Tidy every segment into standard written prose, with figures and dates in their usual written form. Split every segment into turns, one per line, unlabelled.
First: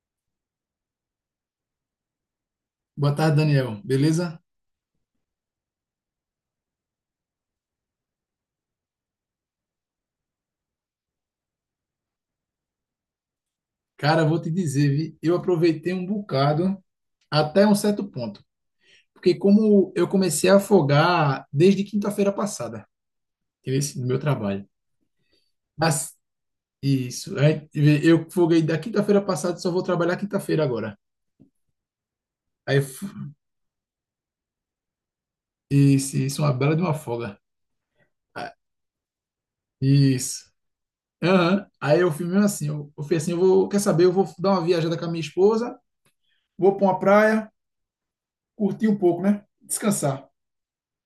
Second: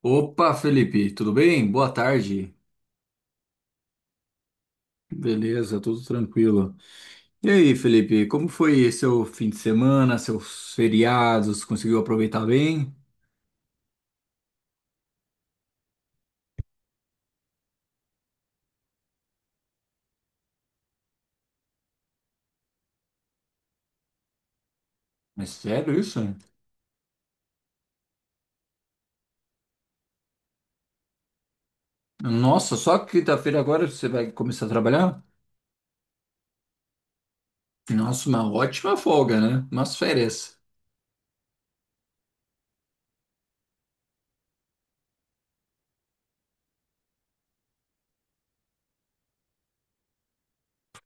Opa, Felipe, tudo bem? Boa tarde.
Boa tarde, Daniel. Beleza?
Beleza, tudo tranquilo. E aí, Felipe, como foi seu fim de semana, seus feriados? Conseguiu aproveitar bem?
Cara, vou te dizer, vi, eu aproveitei um bocado até um certo ponto, porque como eu comecei a afogar desde quinta-feira passada, esse no meu trabalho.
É sério
Mas
isso?
isso, aí, vê, eu foguei da quinta-feira passada, só vou trabalhar quinta-feira agora.
Nossa,
Aí
só quinta-feira agora você vai começar a trabalhar?
isso é uma bela de uma folga.
Nossa, uma
Ah,
ótima folga, né? Umas
isso.
férias.
Aham. Aí eu fui mesmo assim, eu fui assim, eu vou, quer saber, eu vou dar uma viajada com a minha esposa, vou para uma praia, curtir um pouco, né? Descansar.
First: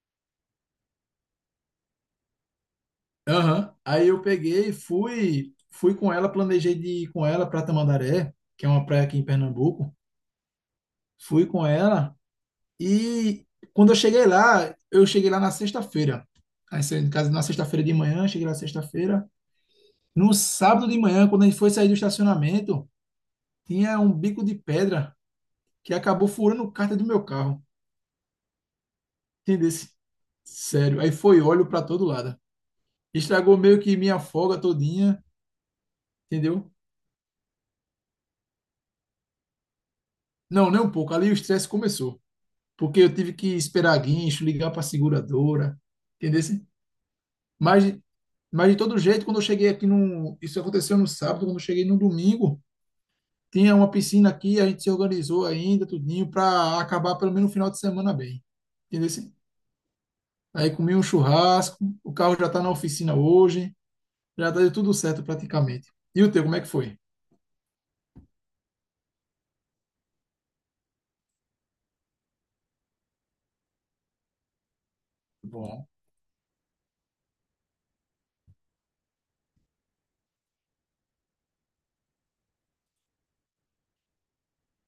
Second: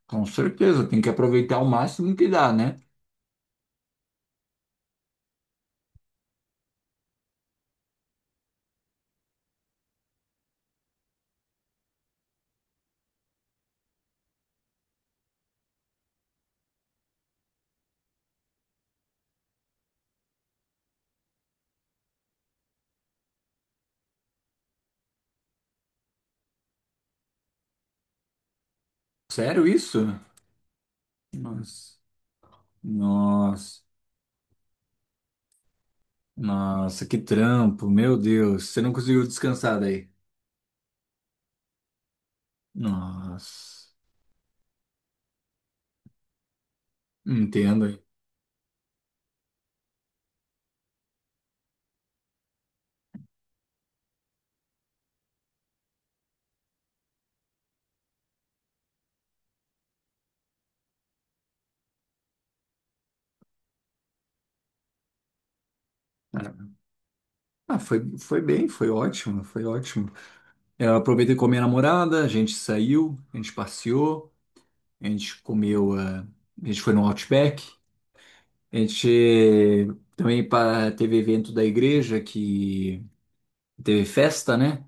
Com certeza, tem que aproveitar o máximo que dá, né?
Aham. Aí eu peguei, fui com ela, planejei de ir com ela para Tamandaré, que é uma praia aqui em Pernambuco. Fui com ela e quando eu cheguei lá na sexta-feira. Aí saí de casa na sexta-feira de manhã, cheguei lá sexta-feira. No sábado de manhã, quando a gente foi sair do estacionamento, tinha um bico de pedra que acabou furando o cárter do meu carro.
Sério
Entendesse?
isso?
Sério. Aí foi óleo para
Nossa,
todo lado. Estragou meio
nossa,
que minha folga todinha, entendeu?
nossa, que trampo, meu Deus. Você não conseguiu descansar daí?
Não, nem um pouco. Ali o estresse começou. Porque eu tive que
Nossa.
esperar guincho, ligar para a seguradora, entendeu? Assim, Mas,
Entendo, hein?
mas de todo jeito, quando eu cheguei aqui no, isso aconteceu no sábado, quando eu cheguei no domingo, tinha uma piscina aqui, a gente se organizou ainda, tudinho, para acabar pelo menos no final de semana bem, entendeu? Assim, aí comi um churrasco, o carro já está na oficina hoje, já deu tudo certo praticamente. E o teu, como é
É.
que foi?
Ah, foi bem, foi ótimo, foi ótimo. Eu aproveitei com a minha namorada, a gente saiu, a gente passeou, a gente
Bom,
comeu, a gente foi no Outback, a gente também teve evento da igreja que teve festa, né?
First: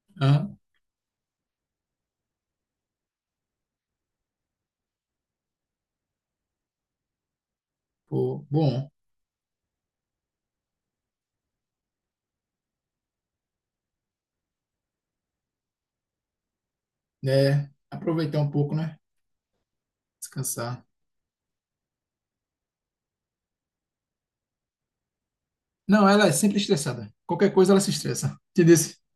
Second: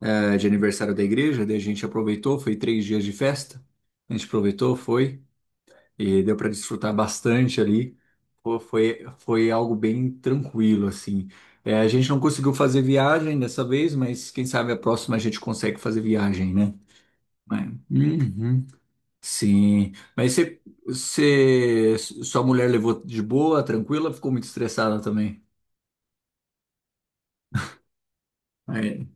De
ah,
aniversário da igreja, daí a gente aproveitou, foi 3 dias de festa. A gente aproveitou, foi, e deu para desfrutar bastante ali.
pô,
Pô,
bom,
foi, foi algo bem tranquilo, assim. É, a gente não conseguiu fazer viagem dessa vez, mas quem sabe a próxima a gente consegue fazer viagem, né?
né? Aproveitar um
Uhum.
pouco, né?
Sim. Mas
Descansar.
sua mulher levou de boa, tranquila, ficou muito estressada também.
Não, ela é sempre estressada. Qualquer coisa ela se estressa. Entendeu? Assim,
Aí.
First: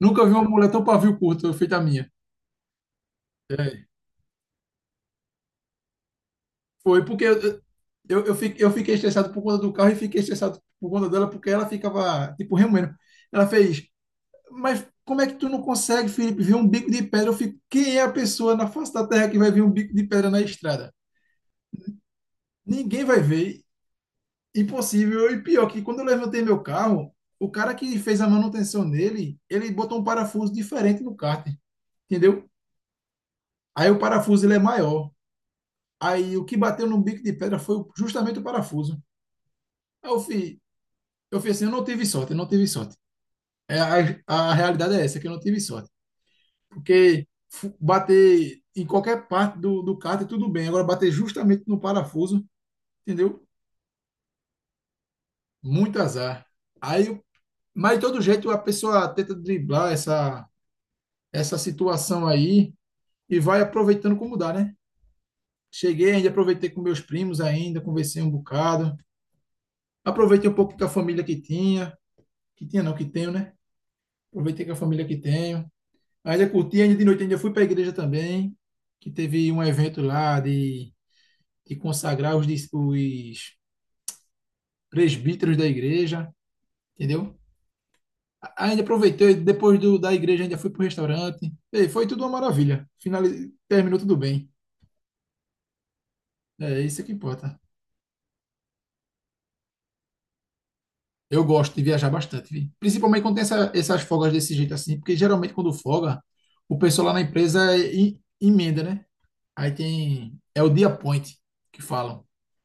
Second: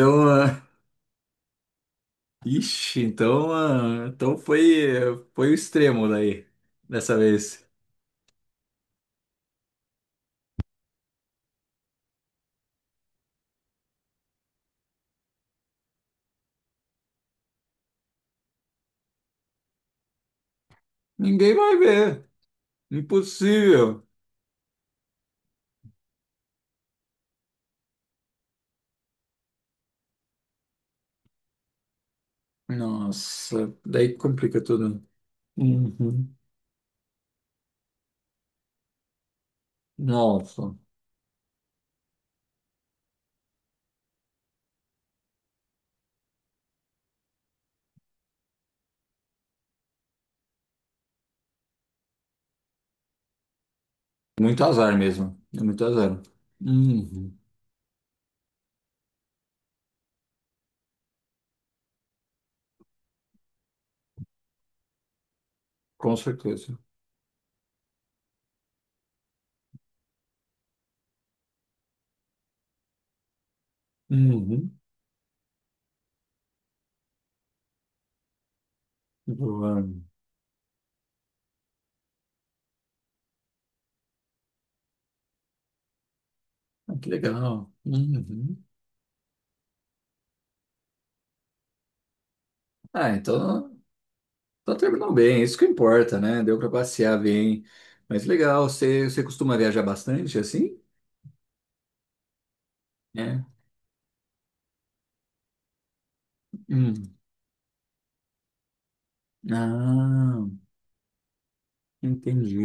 nunca vi uma mulher tão pavio curto feita a minha.
ixi, então,
É.
então foi, foi o extremo daí,
Foi
dessa
porque eu,
vez.
eu, eu, fi- eu fiquei estressado por conta do carro e fiquei estressado por conta dela porque ela ficava, tipo, remoendo. Ela fez, mas como é que tu não consegue, Felipe, ver um bico de pedra? Eu fico, quem é a pessoa na face da terra que vai ver um bico de pedra na estrada?
Ninguém vai ver.
Ninguém vai ver,
Impossível.
impossível. E pior que quando eu levantei meu carro, o cara que fez a manutenção nele, ele botou um parafuso diferente no kart, entendeu?
Nossa,
Aí o
daí
parafuso ele é
complica tudo.
maior.
Uhum.
Aí o que bateu no bico de pedra foi justamente o parafuso. Aí
Nossa,
eu fiz assim, eu não tive sorte, eu não tive sorte. É, a realidade é essa, que eu não tive sorte. Porque bater em qualquer parte do cárter, tudo bem. Agora bater justamente no parafuso, entendeu?
muito azar mesmo. É muito
Muito
azar.
azar. Aí,
Uhum.
mas de todo jeito a pessoa tenta driblar essa situação aí e vai aproveitando como dá, né? Cheguei
Com
ainda, aproveitei
certeza.
com meus primos ainda, conversei um bocado. Aproveitei um pouco com a família que tinha não, que tenho, né? Aproveitei com a
Uhum.
família que tenho. Ainda curti, ainda de noite ainda fui para a igreja também, que teve um
Boa.
evento lá de consagrar os presbíteros da igreja,
Ah, que
entendeu?
legal. Uhum.
Ainda aproveitei, depois da igreja ainda fui para o restaurante. Ei, foi tudo uma maravilha.
Ah,
Finali-
então,
terminou tudo bem.
então terminou bem. Isso que importa, né? Deu para
É isso é que
passear
importa.
bem. Mas legal, você, você costuma viajar bastante assim?
Eu gosto de viajar bastante, vi. Principalmente quando tem
É.
essas folgas desse jeito assim, porque geralmente quando folga, o
Hum.
pessoal lá na empresa é emenda, né? Aí tem,
Ah,
é o dia point que falam.
entendi.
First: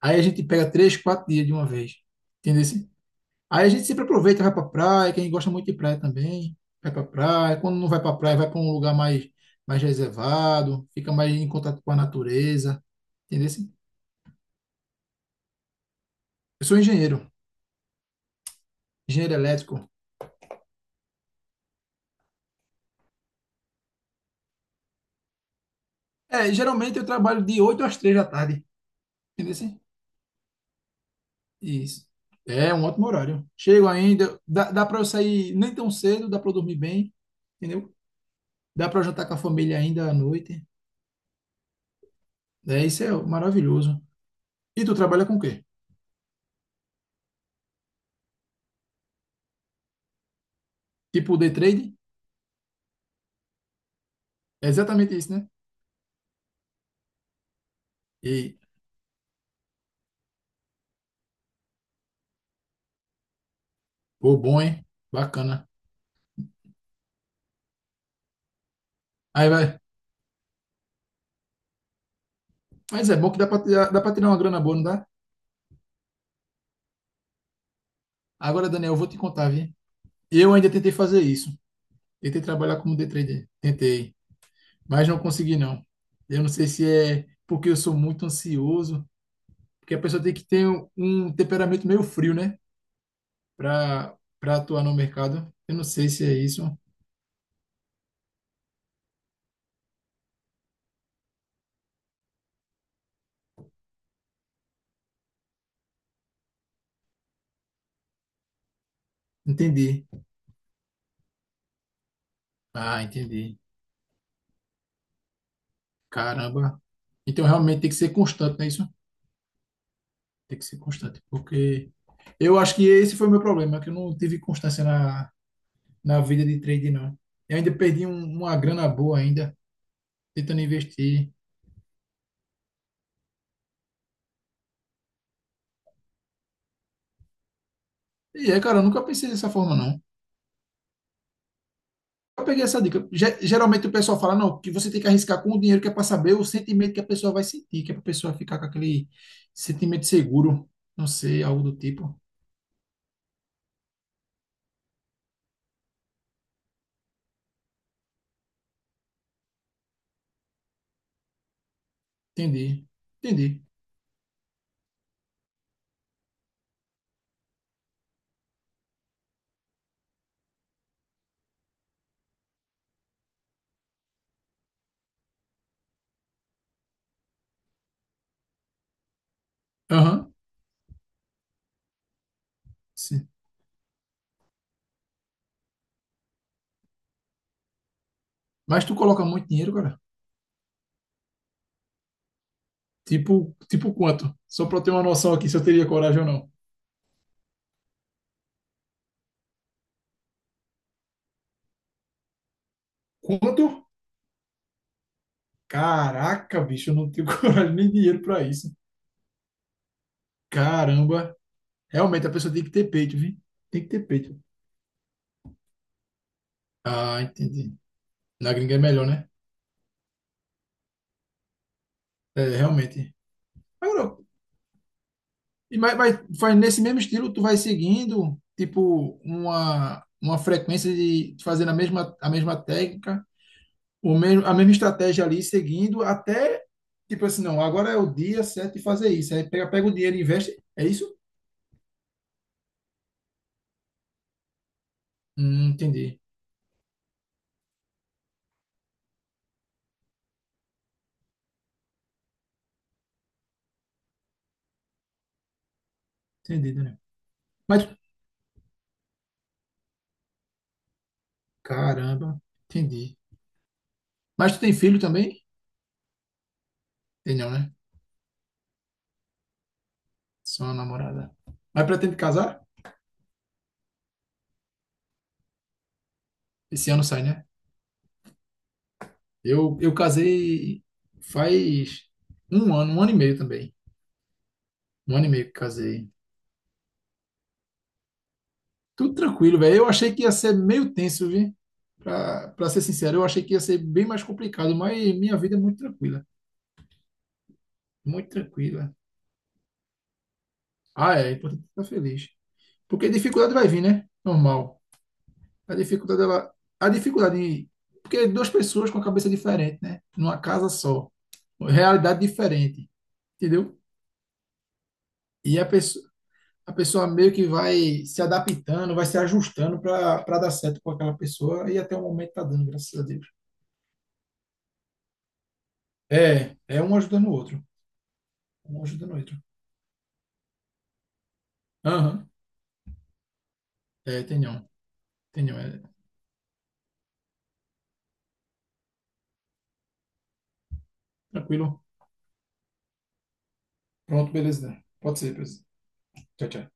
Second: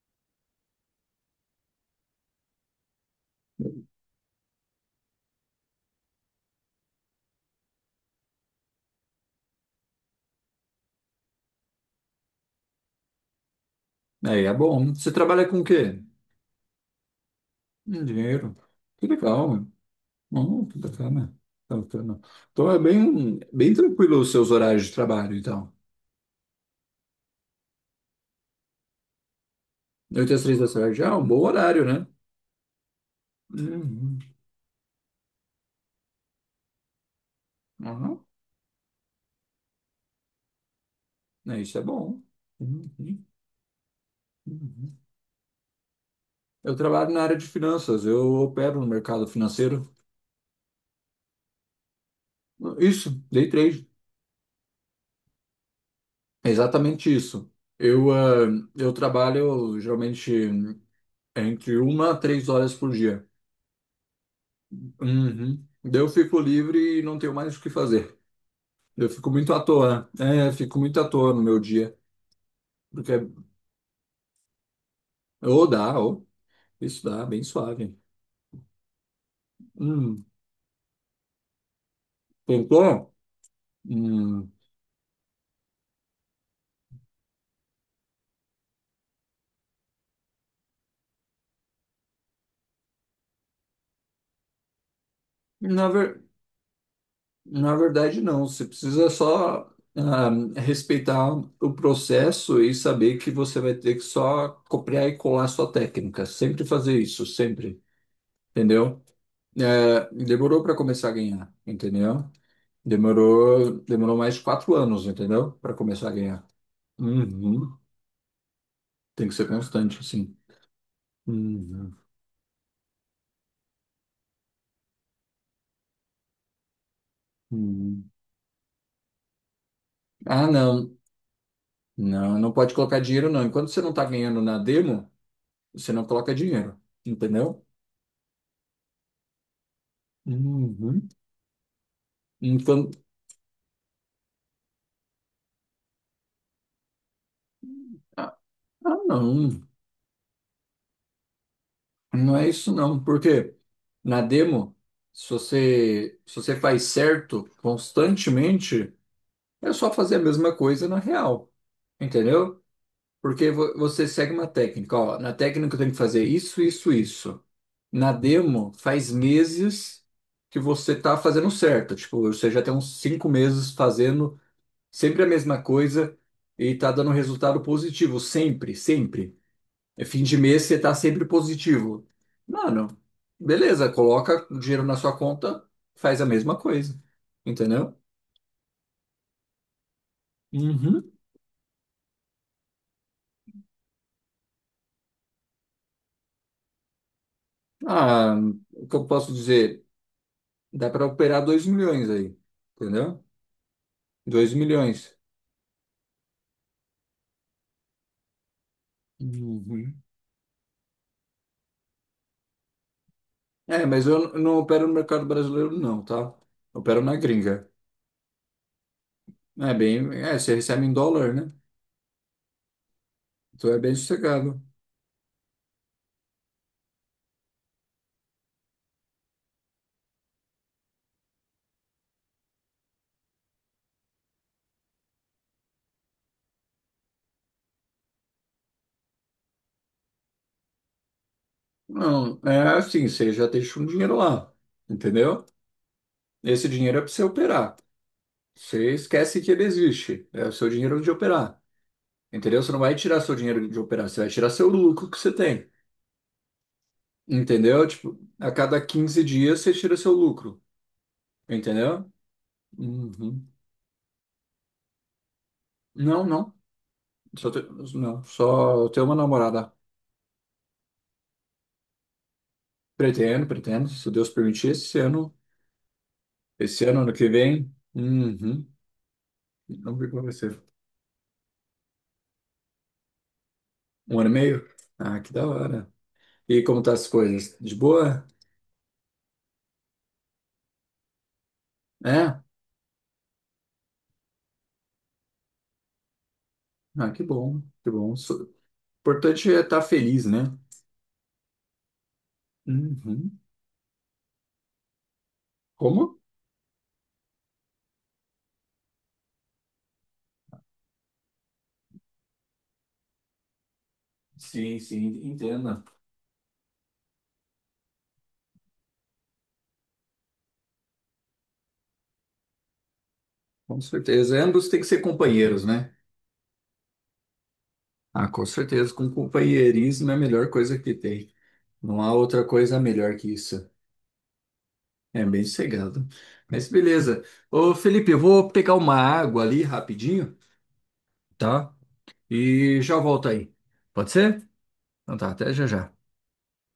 Aí a gente pega 3, 4 dias de uma vez. Entendeu? Assim? Aí a gente sempre aproveita, vai pra praia, quem gosta muito de praia também, vai pra praia. Quando não vai pra praia, vai pra um lugar mais reservado, fica mais em contato com a natureza. Entendeu? Assim?
Aí é bom. Você trabalha com o quê?
Eu sou engenheiro,
Dinheiro. Que
engenheiro
legal.
elétrico.
Oh, que bacana. Que bacana. Então é bem, bem tranquilo os seus horários de trabalho, então.
É, geralmente eu trabalho de 8 às 3 da tarde. Entendeu? Assim?
8 às 3 da tarde, ah, um bom horário, né?
Isso. É um ótimo horário. Chego
Uhum.
ainda, dá para eu sair nem tão cedo, dá para eu dormir bem, entendeu?
Aham.
Dá para eu jantar com a família ainda à noite.
É, isso é bom.
É, isso é
Uhum.
maravilhoso. E tu
Uhum.
trabalha com o quê?
Eu trabalho na área de finanças, eu opero no mercado financeiro.
Tipo o day trade,
Isso, day trade.
é exatamente isso, né?
É exatamente isso. Eu, ah,
E,
eu trabalho geralmente entre 1 a 3 horas por dia.
pô, bom, hein?
Uhum.
Bacana.
Daí eu fico livre e não tenho mais o que fazer. Eu fico
Aí
muito à
vai.
toa. É, fico muito à toa no meu dia.
Mas
Porque,
é bom que dá pra tirar uma grana boa, não dá?
ou dá, ou isso dá, bem suave.
Agora, Daniel, eu vou te contar, viu?
Hum,
Eu ainda tentei fazer isso. Tentei trabalhar como day
tentou?
trader. Tentei.
Hum,
Mas não consegui, não. Eu não sei se é porque eu sou muito ansioso, porque a pessoa tem que ter um temperamento meio frio, né? Pra atuar no mercado. Eu não
na
sei
ver,
se é isso.
na verdade, não. Você precisa só ah, respeitar o processo e saber que você vai ter que só copiar e colar sua técnica. Sempre fazer isso, sempre. Entendeu?
Entendi.
É, demorou para começar a ganhar, entendeu?
Ah, entendi.
Demorou, demorou mais de 4 anos, entendeu? Para começar a ganhar.
Caramba. Então,
Uhum.
realmente tem que ser constante, não é isso?
Tem que ser constante, assim.
Tem que ser constante, porque
Uhum,
eu acho que esse foi o meu problema, que eu não tive constância na vida de trade, não. E ainda perdi
uhum.
uma grana boa ainda,
Ah,
tentando
não.
investir.
Não, não pode colocar dinheiro, não. Enquanto você não está ganhando na demo, você não coloca dinheiro. Entendeu?
E é, cara, eu nunca pensei dessa forma, não.
Uhum.
Eu peguei essa
Então,
dica. Geralmente o pessoal fala, não, que você tem que arriscar com o dinheiro, que é para saber o sentimento que a pessoa vai sentir, que é para a pessoa
ah,
ficar com aquele
não.
sentimento seguro, não sei, algo do tipo.
Não é isso, não. Porque na demo, se você faz certo constantemente, é só fazer a mesma coisa na real. Entendeu?
Entendi,
Porque
entendi.
você segue uma técnica, ó, na técnica eu tenho que fazer isso, isso, isso. Na demo, faz meses que você tá fazendo certo, tipo, você já tem uns 5 meses fazendo sempre a mesma coisa e tá dando resultado positivo, sempre, sempre. É fim
Aham,
de mês, você tá sempre positivo. Mano,
sim.
beleza, coloca o dinheiro na sua conta, faz a mesma coisa, entendeu?
Mas tu coloca muito dinheiro, cara?
Uhum.
Tipo quanto? Só para eu ter uma noção aqui se eu teria coragem ou não.
Ah, o que eu posso dizer? Dá para operar 2 milhões aí, entendeu?
Quanto?
2 milhões.
Caraca, bicho, eu não tenho coragem nem dinheiro pra isso.
Uhum.
Caramba. Realmente, a pessoa tem que ter peito, viu? Tem
É,
que ter
mas eu
peito.
não opero no mercado brasileiro, não, tá? Eu opero na
Ah,
gringa.
entendi. Na gringa é melhor, né?
É bem. É, você recebe em dólar, né?
É, realmente.
Então é bem
Agora,
sossegado.
e mas faz nesse mesmo estilo, tu vai seguindo, tipo, uma frequência de fazendo a mesma técnica, a mesma estratégia ali, seguindo, até, tipo assim, não, agora é o dia certo de fazer isso. Aí pega o dinheiro e investe. É isso?
Não, é assim, você já deixa um dinheiro lá, entendeu?
Entendi.
Esse dinheiro é para você operar. Você esquece que ele existe. É o seu dinheiro de operar, entendeu? Você não vai tirar seu dinheiro de operar, você vai tirar seu lucro que você tem,
Entendi, Daniel.
entendeu?
Mas,
Tipo, a cada 15 dias você tira seu lucro, entendeu?
caramba, entendi.
Uhum.
Mas tu tem filho também?
Não, não.
Tem
Só
não,
te-
né?
Não, só ter uma namorada.
Só uma namorada. Mas pretende casar?
Pretendo, pretendo, se Deus permitir, esse ano. Esse
Esse
ano,
ano
ano
sai,
que
né?
vem. Uhum.
Eu
Não vi como vai ser.
casei faz um ano e meio também.
Um ano e meio?
Um
Ah,
ano e
que da
meio que
hora.
casei.
E como tá as coisas? De boa?
Tudo tranquilo, velho. Eu achei que ia ser meio tenso, viu?
É?
Pra ser sincero, eu achei que ia ser bem mais complicado, mas minha vida é muito tranquila.
Ah, que bom, que bom.
Muito
O
tranquila.
importante é estar feliz, né?
Ah, é importante estar feliz. Porque
Uhum.
dificuldade vai vir, né? Normal. A
Como?
dificuldade, ela... A dificuldade... Porque duas pessoas com a cabeça diferente, né? Numa casa só. Realidade diferente, entendeu?
Sim, sim,
E a
entendo.
pessoa, a pessoa meio que vai se adaptando, vai se ajustando para dar certo com aquela pessoa e até o momento tá dando, graças a Deus.
Com certeza. Ambos têm que ser companheiros, né?
É, é um ajudando o outro,
Ah, com
um
certeza. Com
ajudando o outro.
companheirismo é a melhor coisa que tem. Não há
Aham,
outra coisa melhor que isso.
é, tenham,
É bem
tenham, é
sossegado. Mas beleza. Ô, Felipe, eu vou pegar uma água ali rapidinho, tá?
tranquilo.
E já volto aí. Pode
Pronto,
ser?
beleza.
Então
Pode
tá,
ser,
até
beleza.
já já.
Tchau, tchau.